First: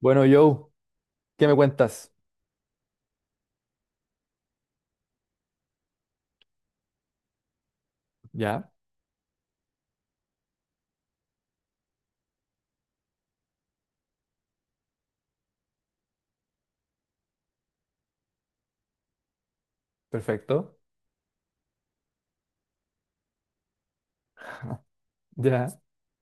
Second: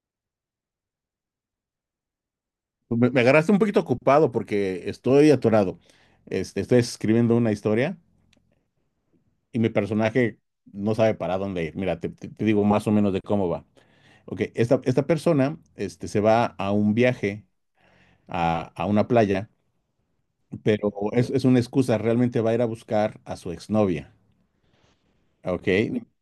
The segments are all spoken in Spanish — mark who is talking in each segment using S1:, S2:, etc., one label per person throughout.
S1: Bueno, Joe, ¿qué me cuentas?
S2: Pues, me agarraste un poquito ocupado porque estoy atorado. Estoy escribiendo una historia
S1: Ya,
S2: y mi personaje no sabe para dónde ir. Mira, te digo más o menos de cómo va. Ok, esta persona se va a un viaje a una playa,
S1: perfecto.
S2: pero es una excusa. Realmente va a ir a buscar a su exnovia.
S1: Ya,
S2: Ok,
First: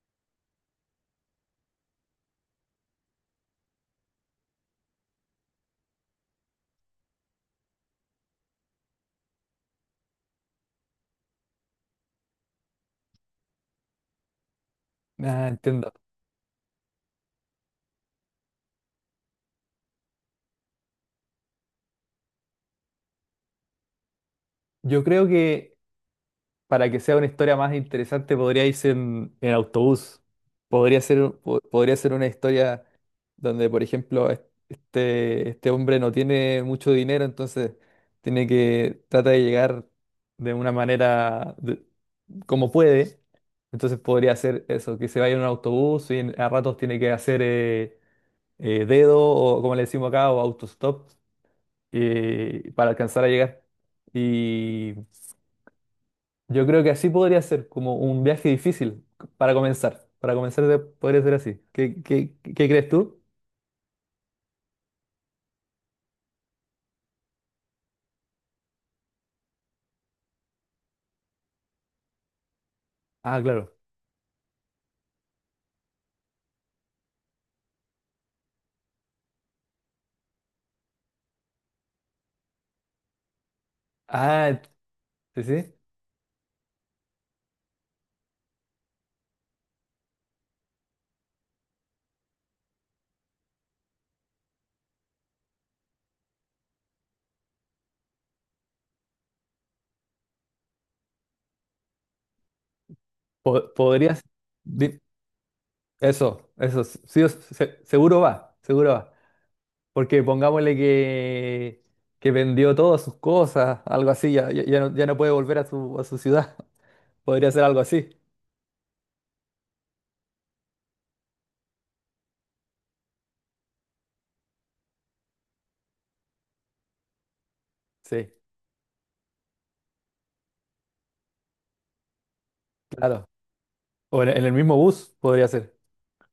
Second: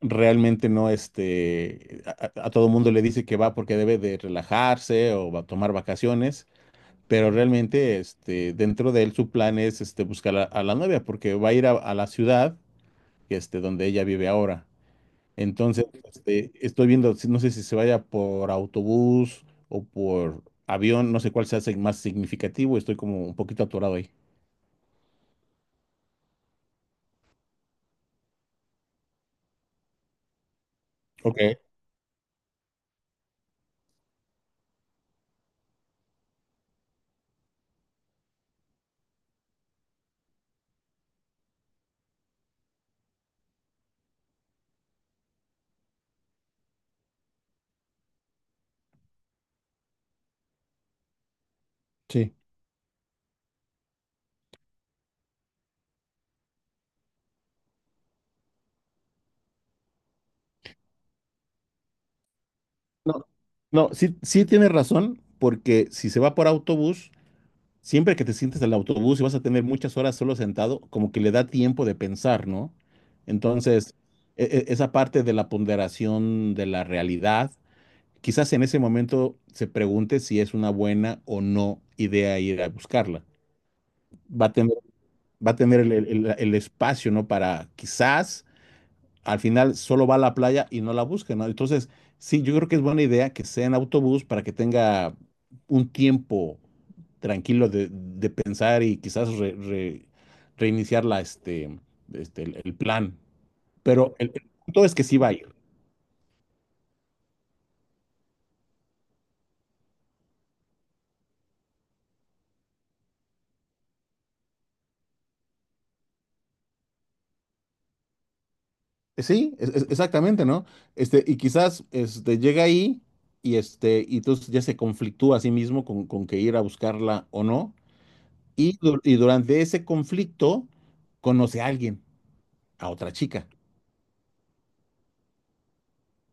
S2: realmente no, a todo mundo le dice que va porque debe de relajarse o va a tomar vacaciones. Pero realmente, dentro de él, su plan es, buscar a la novia, porque va a ir a la ciudad, donde ella vive ahora.
S1: ah,
S2: Entonces,
S1: entiendo.
S2: estoy viendo, no sé si se vaya por autobús o por avión, no sé cuál sea más significativo, estoy como un poquito atorado ahí.
S1: Yo creo que para que sea una historia más interesante podría irse en autobús. Podría ser,
S2: Ok.
S1: podría ser una historia donde, por ejemplo, este hombre no tiene mucho dinero, entonces tiene que trata de llegar de una manera de- como puede. Entonces podría ser eso, que se vaya en un autobús y a ratos tiene que hacer dedo o como le decimos acá, o autostop,
S2: Sí.
S1: para alcanzar a llegar. Y yo creo que así podría ser, como un viaje difícil para comenzar. Para comenzar podría ser así. Qué crees tú?
S2: No, no, sí, sí tienes razón, porque si se va por autobús, siempre que te sientes en el autobús y vas a tener muchas horas solo sentado, como que le da tiempo de pensar, ¿no?
S1: Ah, claro.
S2: Entonces, esa parte de la ponderación de la realidad, quizás en ese momento se pregunte si es una buena o no idea ir a buscarla. Va a
S1: Ah,
S2: tener,
S1: sí,
S2: va a
S1: sí.
S2: tener el espacio, ¿no? Para quizás al final solo va a la playa y no la busca, ¿no? Entonces, sí, yo creo que es buena idea que sea en autobús para que tenga un tiempo tranquilo de pensar y quizás reiniciar la, este, el plan.
S1: Po-
S2: Pero
S1: podrías...
S2: el punto es
S1: di-
S2: que sí va a ir.
S1: Eso, eso, sí, o seguro va, seguro va. Porque pongámosle que vendió todas sus cosas, algo así, ya no puede volver a a su ciudad. Podría ser algo así.
S2: Sí, exactamente, ¿no? Y quizás llega ahí y entonces ya se conflictúa a sí mismo con que ir a buscarla o no.
S1: Sí.
S2: Y durante ese conflicto conoce a alguien, a otra
S1: Claro.
S2: chica.
S1: O en el mismo bus podría ser.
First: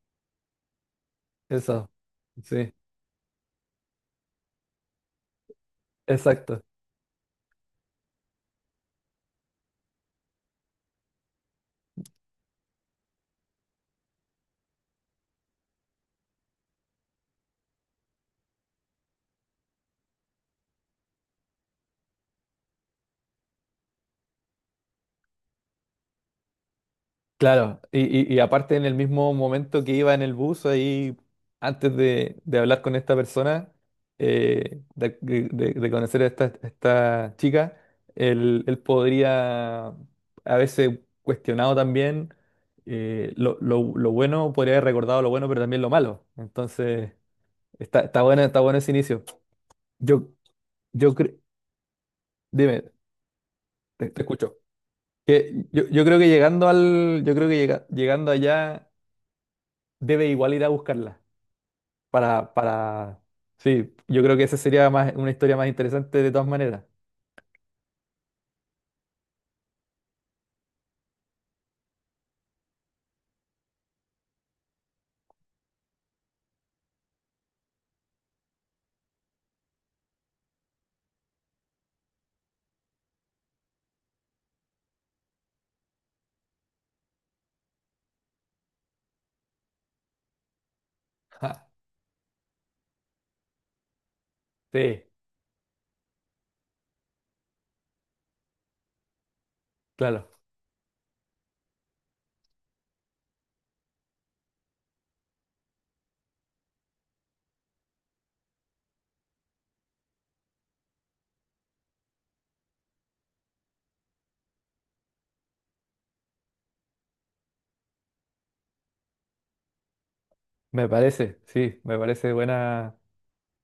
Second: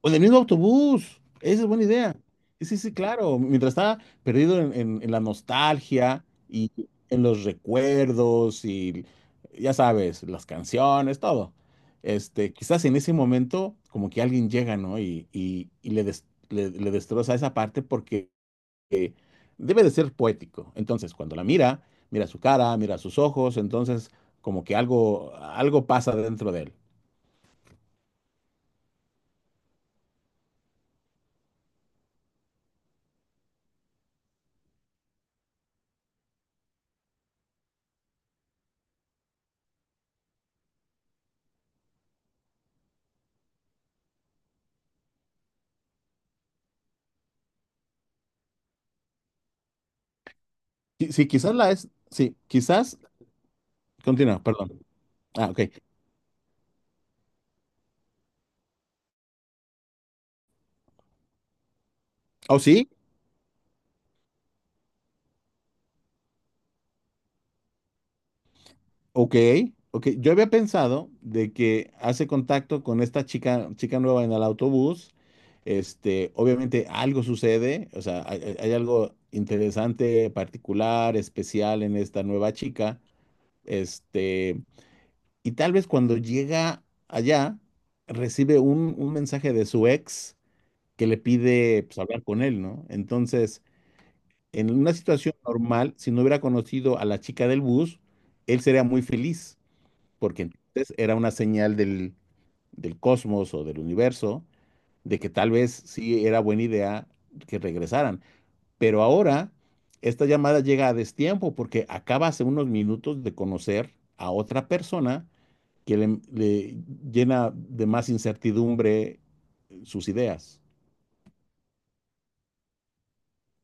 S2: O en el mismo autobús. Esa es buena
S1: Eso.
S2: idea. Sí,
S1: Sí,
S2: sí, sí, claro. Mientras está perdido en la nostalgia
S1: exacto.
S2: y en los recuerdos y ya sabes, las canciones, todo. Quizás en ese momento como que alguien llega, ¿no? Y le destroza esa parte porque eh, debe de ser poético. Entonces, cuando la mira, mira su cara, mira sus ojos, entonces como que algo pasa dentro de él.
S1: Claro. Y, y aparte en el mismo momento que iba en el bus, ahí, antes de hablar con esta persona, de conocer a esta chica, él podría, a veces cuestionado también, lo bueno, podría haber recordado lo bueno, pero también lo malo. Entonces, está bueno ese inicio. Yo,
S2: Sí,
S1: yo
S2: sí,
S1: cre-
S2: quizás sí,
S1: Dime,
S2: quizás,
S1: te
S2: continúa,
S1: escucho.
S2: perdón. Ah, ok.
S1: Que yo creo que llegando al, yo creo que llega- llegando allá debe igual ir a buscarla para,
S2: Oh, sí,
S1: para, sí, yo creo que esa sería más, una historia más interesante de todas maneras.
S2: ok, ok. Yo había pensado de que hace contacto con esta chica nueva en el autobús. Obviamente algo sucede, o sea, hay algo interesante, particular, especial en esta nueva chica. Este, y tal vez cuando llega allá, recibe un mensaje de su ex que le
S1: Ja,
S2: pide pues, hablar con él, ¿no? Entonces, en una
S1: sí,
S2: situación normal, si no hubiera conocido a la chica del bus, él sería muy feliz,
S1: claro,
S2: porque entonces era una señal del cosmos o del universo de que tal vez sí era buena idea que regresaran. Pero ahora, esta llamada llega a destiempo porque acaba hace unos minutos de conocer a otra persona que le llena de más incertidumbre sus ideas.
S1: me parece, sí, me parece buena,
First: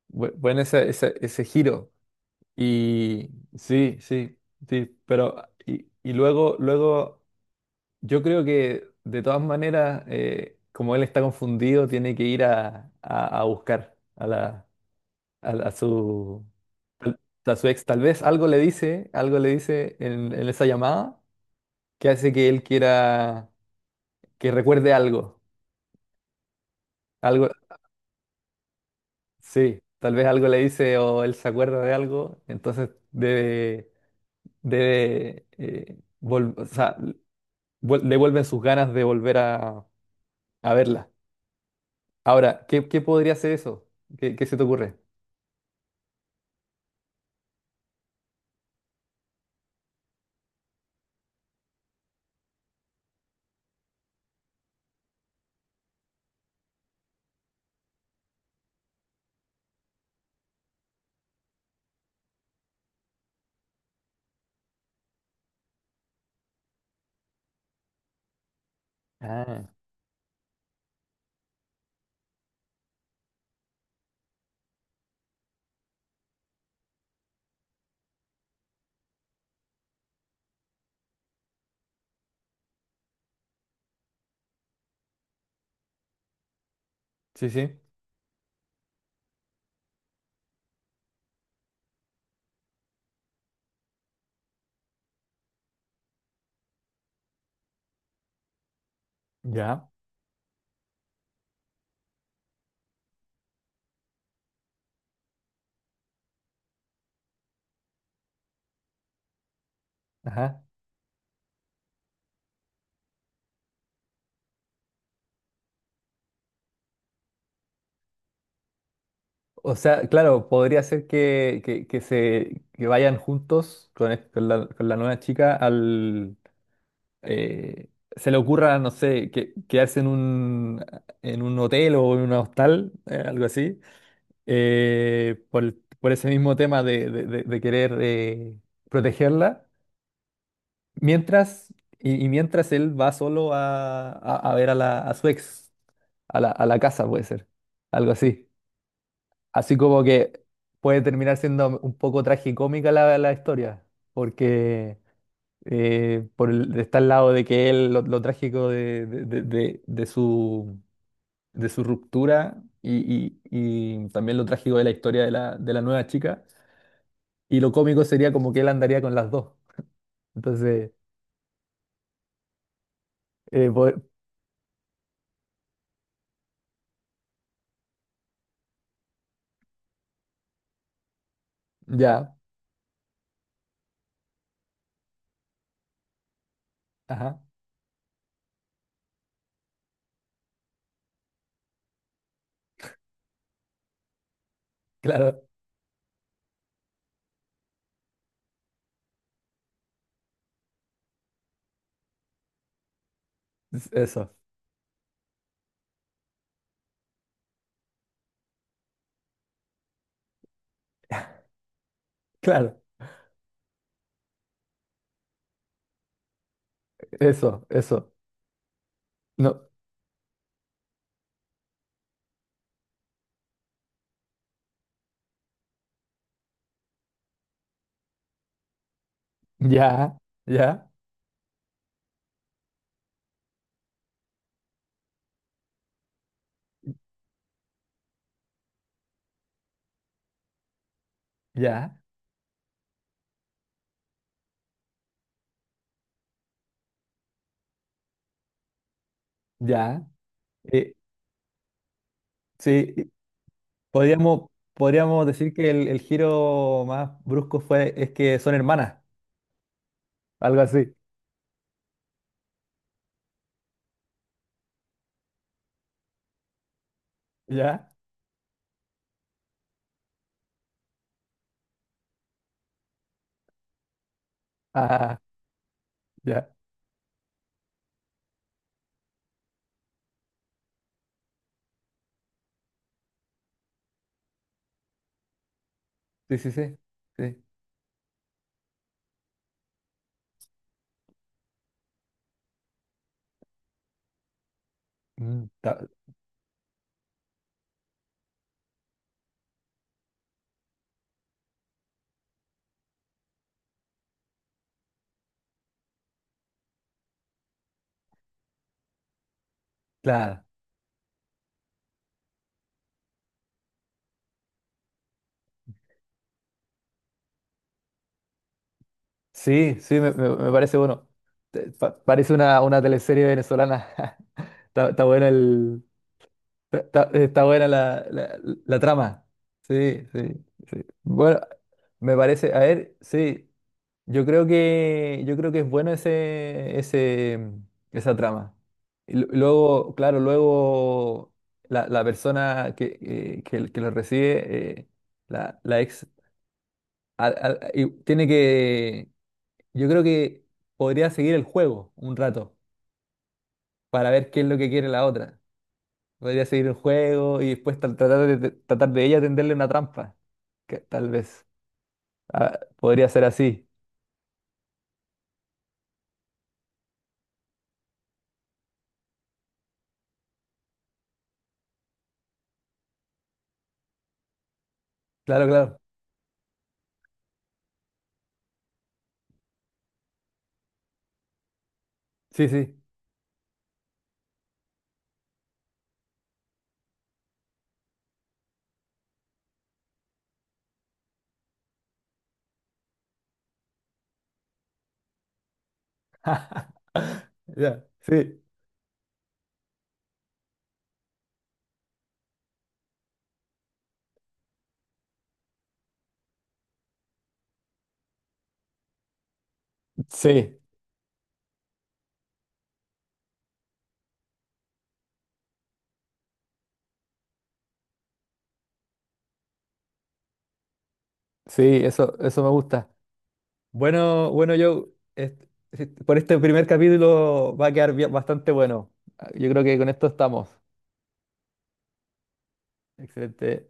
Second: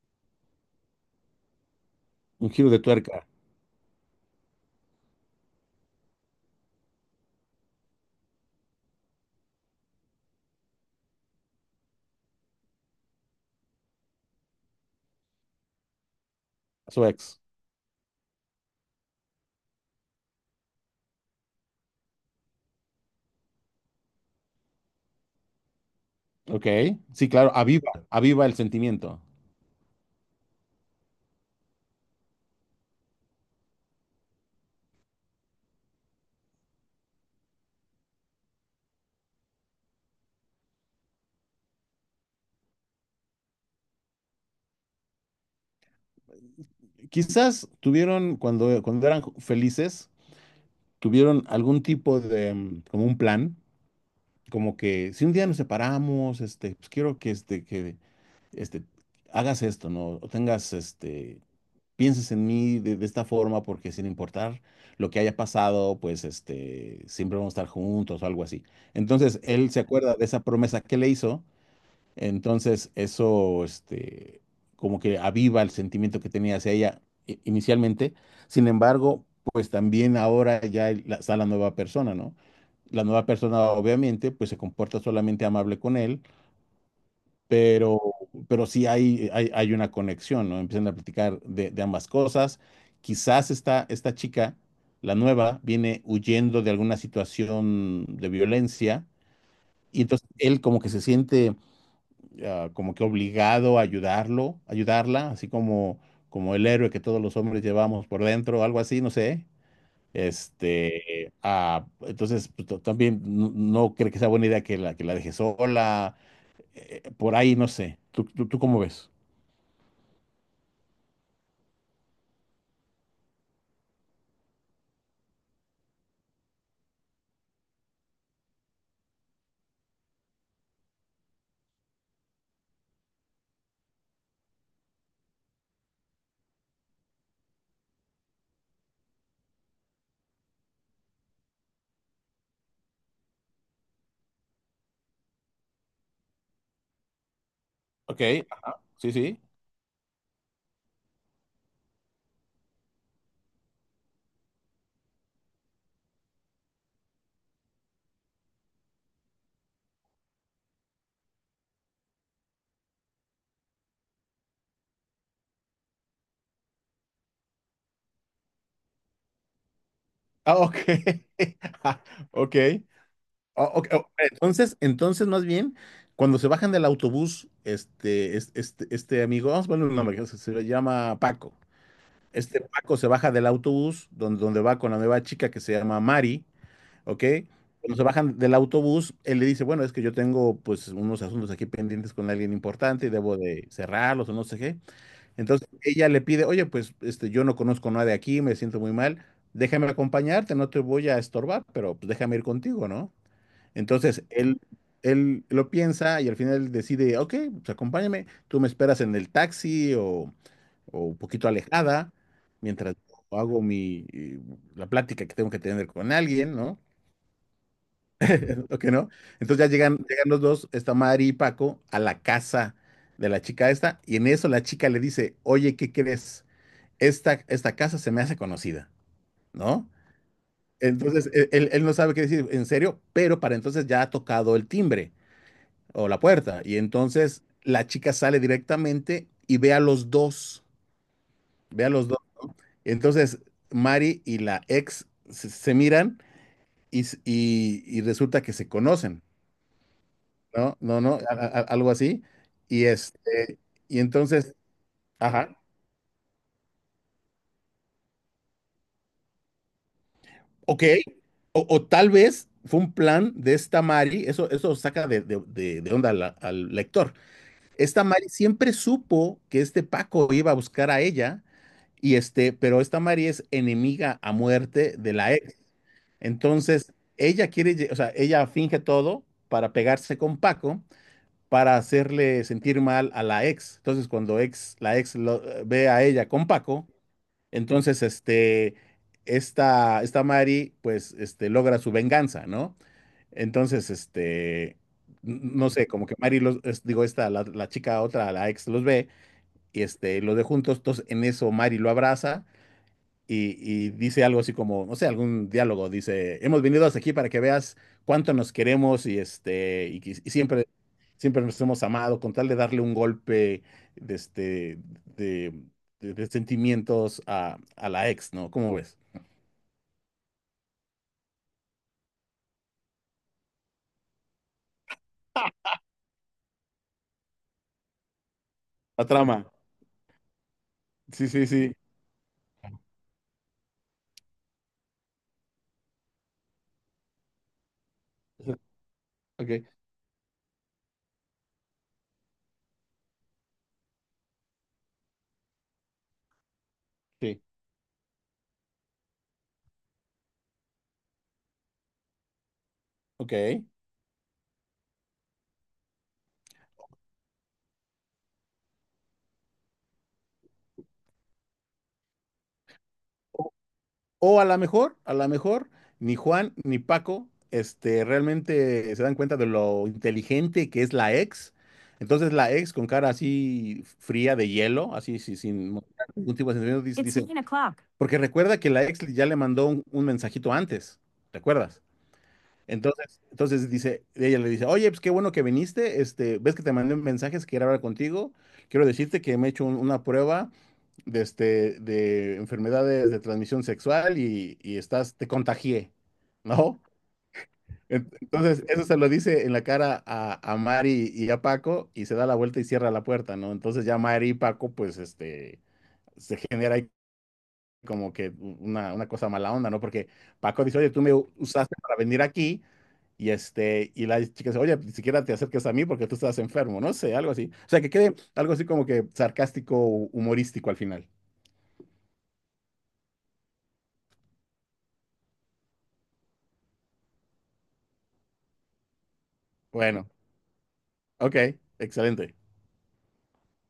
S1: buen ese giro
S2: Un giro de tuerca
S1: y sí, sí, sí, pero y, luego, yo creo que de todas maneras, como él está confundido, tiene que ir a buscar a a su
S2: a su
S1: tal-
S2: ex.
S1: a su ex. Tal vez algo le dice en esa llamada que hace que él quiera que recuerde algo,
S2: Ok, sí,
S1: algo,
S2: claro, aviva, aviva el sentimiento.
S1: sí, tal vez algo le dice o él se acuerda de algo, entonces o sea, le vuelven sus ganas de volver a verla. Ahora, qué podría ser eso? Qué se te ocurre?
S2: Quizás tuvieron, cuando eran felices, tuvieron algún tipo de, como un plan, como que si un día nos separamos, pues quiero que, este, hagas esto, ¿no? O pienses en mí de esta forma, porque sin importar lo que haya pasado, pues, siempre vamos a estar juntos o algo así. Entonces,
S1: Ah,
S2: él se acuerda de esa promesa que le hizo. Entonces, eso, como que aviva el sentimiento que tenía hacia ella inicialmente. Sin embargo, pues también ahora ya está la nueva persona, ¿no? La nueva persona obviamente pues se comporta solamente amable con él,
S1: sí, sí.
S2: pero, pero sí hay una conexión, ¿no? Empiezan a platicar de ambas cosas. Quizás esta chica, la nueva, viene huyendo de alguna situación de violencia
S1: Ya.
S2: y entonces él como que se siente como que obligado a ayudarlo, ayudarla, así como el héroe que todos los hombres llevamos por dentro, algo así, no sé.
S1: Ajá.
S2: Entonces pues, también no creo que sea buena idea que la, deje sola, por ahí, no sé. ¿Tú cómo ves?
S1: O sea, claro, podría ser que se que vayan juntos con, con la nueva chica al eh, se le ocurra, no sé, que, quedarse en un hotel o en un hostal, algo así, eh, por, el- por ese mismo tema de querer protegerla, mientras y mientras él va solo a ver a la a su ex, a la casa, puede ser, algo
S2: Ok,
S1: así.
S2: ajá, sí, sí.
S1: Así como que puede terminar siendo un poco tragicómica la historia, porque está al lado de que él, lo trágico de su ruptura y también lo trágico de la historia de de la nueva chica, y lo cómico sería como que él andaría con las dos.
S2: Ah, ok.
S1: Entonces,
S2: Ah, ok.
S1: eh,
S2: Ah, ok,
S1: po-
S2: ok. Entonces más bien, cuando se bajan del autobús, este amigo, vamos a ponerle un nombre, que se llama Paco.
S1: ya,
S2: Este Paco se baja del autobús donde va con la nueva chica que se llama Mari, ¿ok?
S1: ajá,
S2: Cuando se bajan del autobús, él le dice, bueno, es que yo tengo pues unos asuntos aquí pendientes con alguien importante y debo de cerrarlos o no sé qué.
S1: claro,
S2: Entonces ella le pide, oye, pues yo no conozco nada de aquí, me siento muy mal, déjame acompañarte, no te voy a estorbar, pero pues déjame ir contigo, ¿no? Entonces,
S1: eso,
S2: él lo piensa y al final decide, ok, pues acompáñame, tú me esperas en el taxi o un poquito alejada,
S1: claro,
S2: mientras yo hago la plática que tengo que tener con alguien, ¿no?
S1: eso,
S2: ¿O que no? Entonces
S1: no,
S2: ya llegan los dos, está Mari y Paco, a la casa de la chica esta, y en eso la chica le dice, oye, ¿qué crees? Esta casa se me hace conocida, ¿no?
S1: ya, ya,
S2: Entonces, él no sabe qué decir, en serio, pero para entonces ya ha tocado el timbre o la puerta. Y entonces la chica sale directamente y ve a los dos, ve a
S1: ya,
S2: los dos. Entonces Mari y la ex se miran y resulta que se conocen,
S1: ya,
S2: ¿no?
S1: eh,
S2: No, no, algo así. Y
S1: sí.
S2: este, y
S1: Podríamos,
S2: entonces,
S1: podríamos decir
S2: ajá,
S1: que el giro más brusco fue es que son hermanas, algo
S2: ok.
S1: así.
S2: O tal vez fue un plan de esta Mari, eso saca de onda al lector.
S1: ¿Ya?
S2: Esta Mari siempre supo que este Paco iba a buscar a ella. Y pero esta Mari es enemiga a muerte de
S1: Ah,
S2: la ex.
S1: ya.
S2: Entonces, ella quiere, o sea, ella finge todo para pegarse con Paco, para hacerle sentir mal a la ex. Entonces, cuando la ex ve a ella
S1: Sí,
S2: con
S1: sí, sí.
S2: Paco,
S1: Sí.
S2: entonces, esta Mari, pues, logra su venganza, ¿no? Entonces,
S1: Mm,
S2: no
S1: ta-
S2: sé, como que Mari los, digo, la chica otra, la ex los ve y los de juntos, entonces en eso Mari lo abraza y dice algo así como, no sé, algún diálogo, dice, hemos venido hasta aquí para que veas cuánto nos queremos y
S1: claro.
S2: siempre, siempre nos hemos amado, con tal de darle un golpe de, este, de, de sentimientos a la ex, ¿no? ¿Cómo ves?
S1: Sí, sí, me, me parece bueno. Parece una teleserie venezolana. Está, está buena el, está buena la
S2: La
S1: trama.
S2: trama.
S1: Sí, sí, sí.
S2: Sí,
S1: Bueno,
S2: sí, sí.
S1: me parece, a ver, sí. Yo creo que es bueno ese, mm, esa trama. Y
S2: Ok,
S1: luego, claro, luego la, la persona que, que lo recibe, la, la ex,
S2: sí.
S1: y tiene que, yo creo que podría seguir el juego un rato
S2: Ok.
S1: para ver qué es lo que quiere la otra. Podría seguir el juego y después tratar tratar de ella tenderle una trampa, que tal vez. Ah, podría ser así.
S2: O a lo mejor, ni Juan ni Paco, realmente se dan cuenta de lo inteligente que es la ex. Entonces la ex con cara así fría de hielo, así sí,
S1: Claro,
S2: sin
S1: claro.
S2: mostrar ningún tipo de sentimiento, dice, 9 o'clock. Porque recuerda que la ex ya le mandó un mensajito antes, ¿recuerdas?
S1: Sí, sí.
S2: Entonces ella le dice, oye, pues qué bueno que viniste, ves que te mandé mensajes, quiero hablar contigo, quiero decirte que me he hecho una prueba de enfermedades de transmisión sexual y te contagié, ¿no?
S1: Ya,
S2: En-
S1: sí.
S2: Entonces, eso se lo dice en la cara a Mari y a Paco y se da la vuelta y cierra la puerta, ¿no? Entonces ya Mari y Paco, pues, se genera ahí como que una cosa mala onda, ¿no? Porque
S1: Sí,
S2: Paco dice, oye, tú me usaste para venir aquí y la chica dice, oye, ni siquiera te acerques a mí porque tú estás enfermo, no sé, algo así. O sea, que quede algo así como que sarcástico, humorístico al final.
S1: sí, eso me gusta. Bueno, bueno, yo por este primer capítulo va a quedar bastante bueno. Ah, yo creo que con esto
S2: Bueno.
S1: estamos.
S2: Ok, excelente.
S1: Excelente.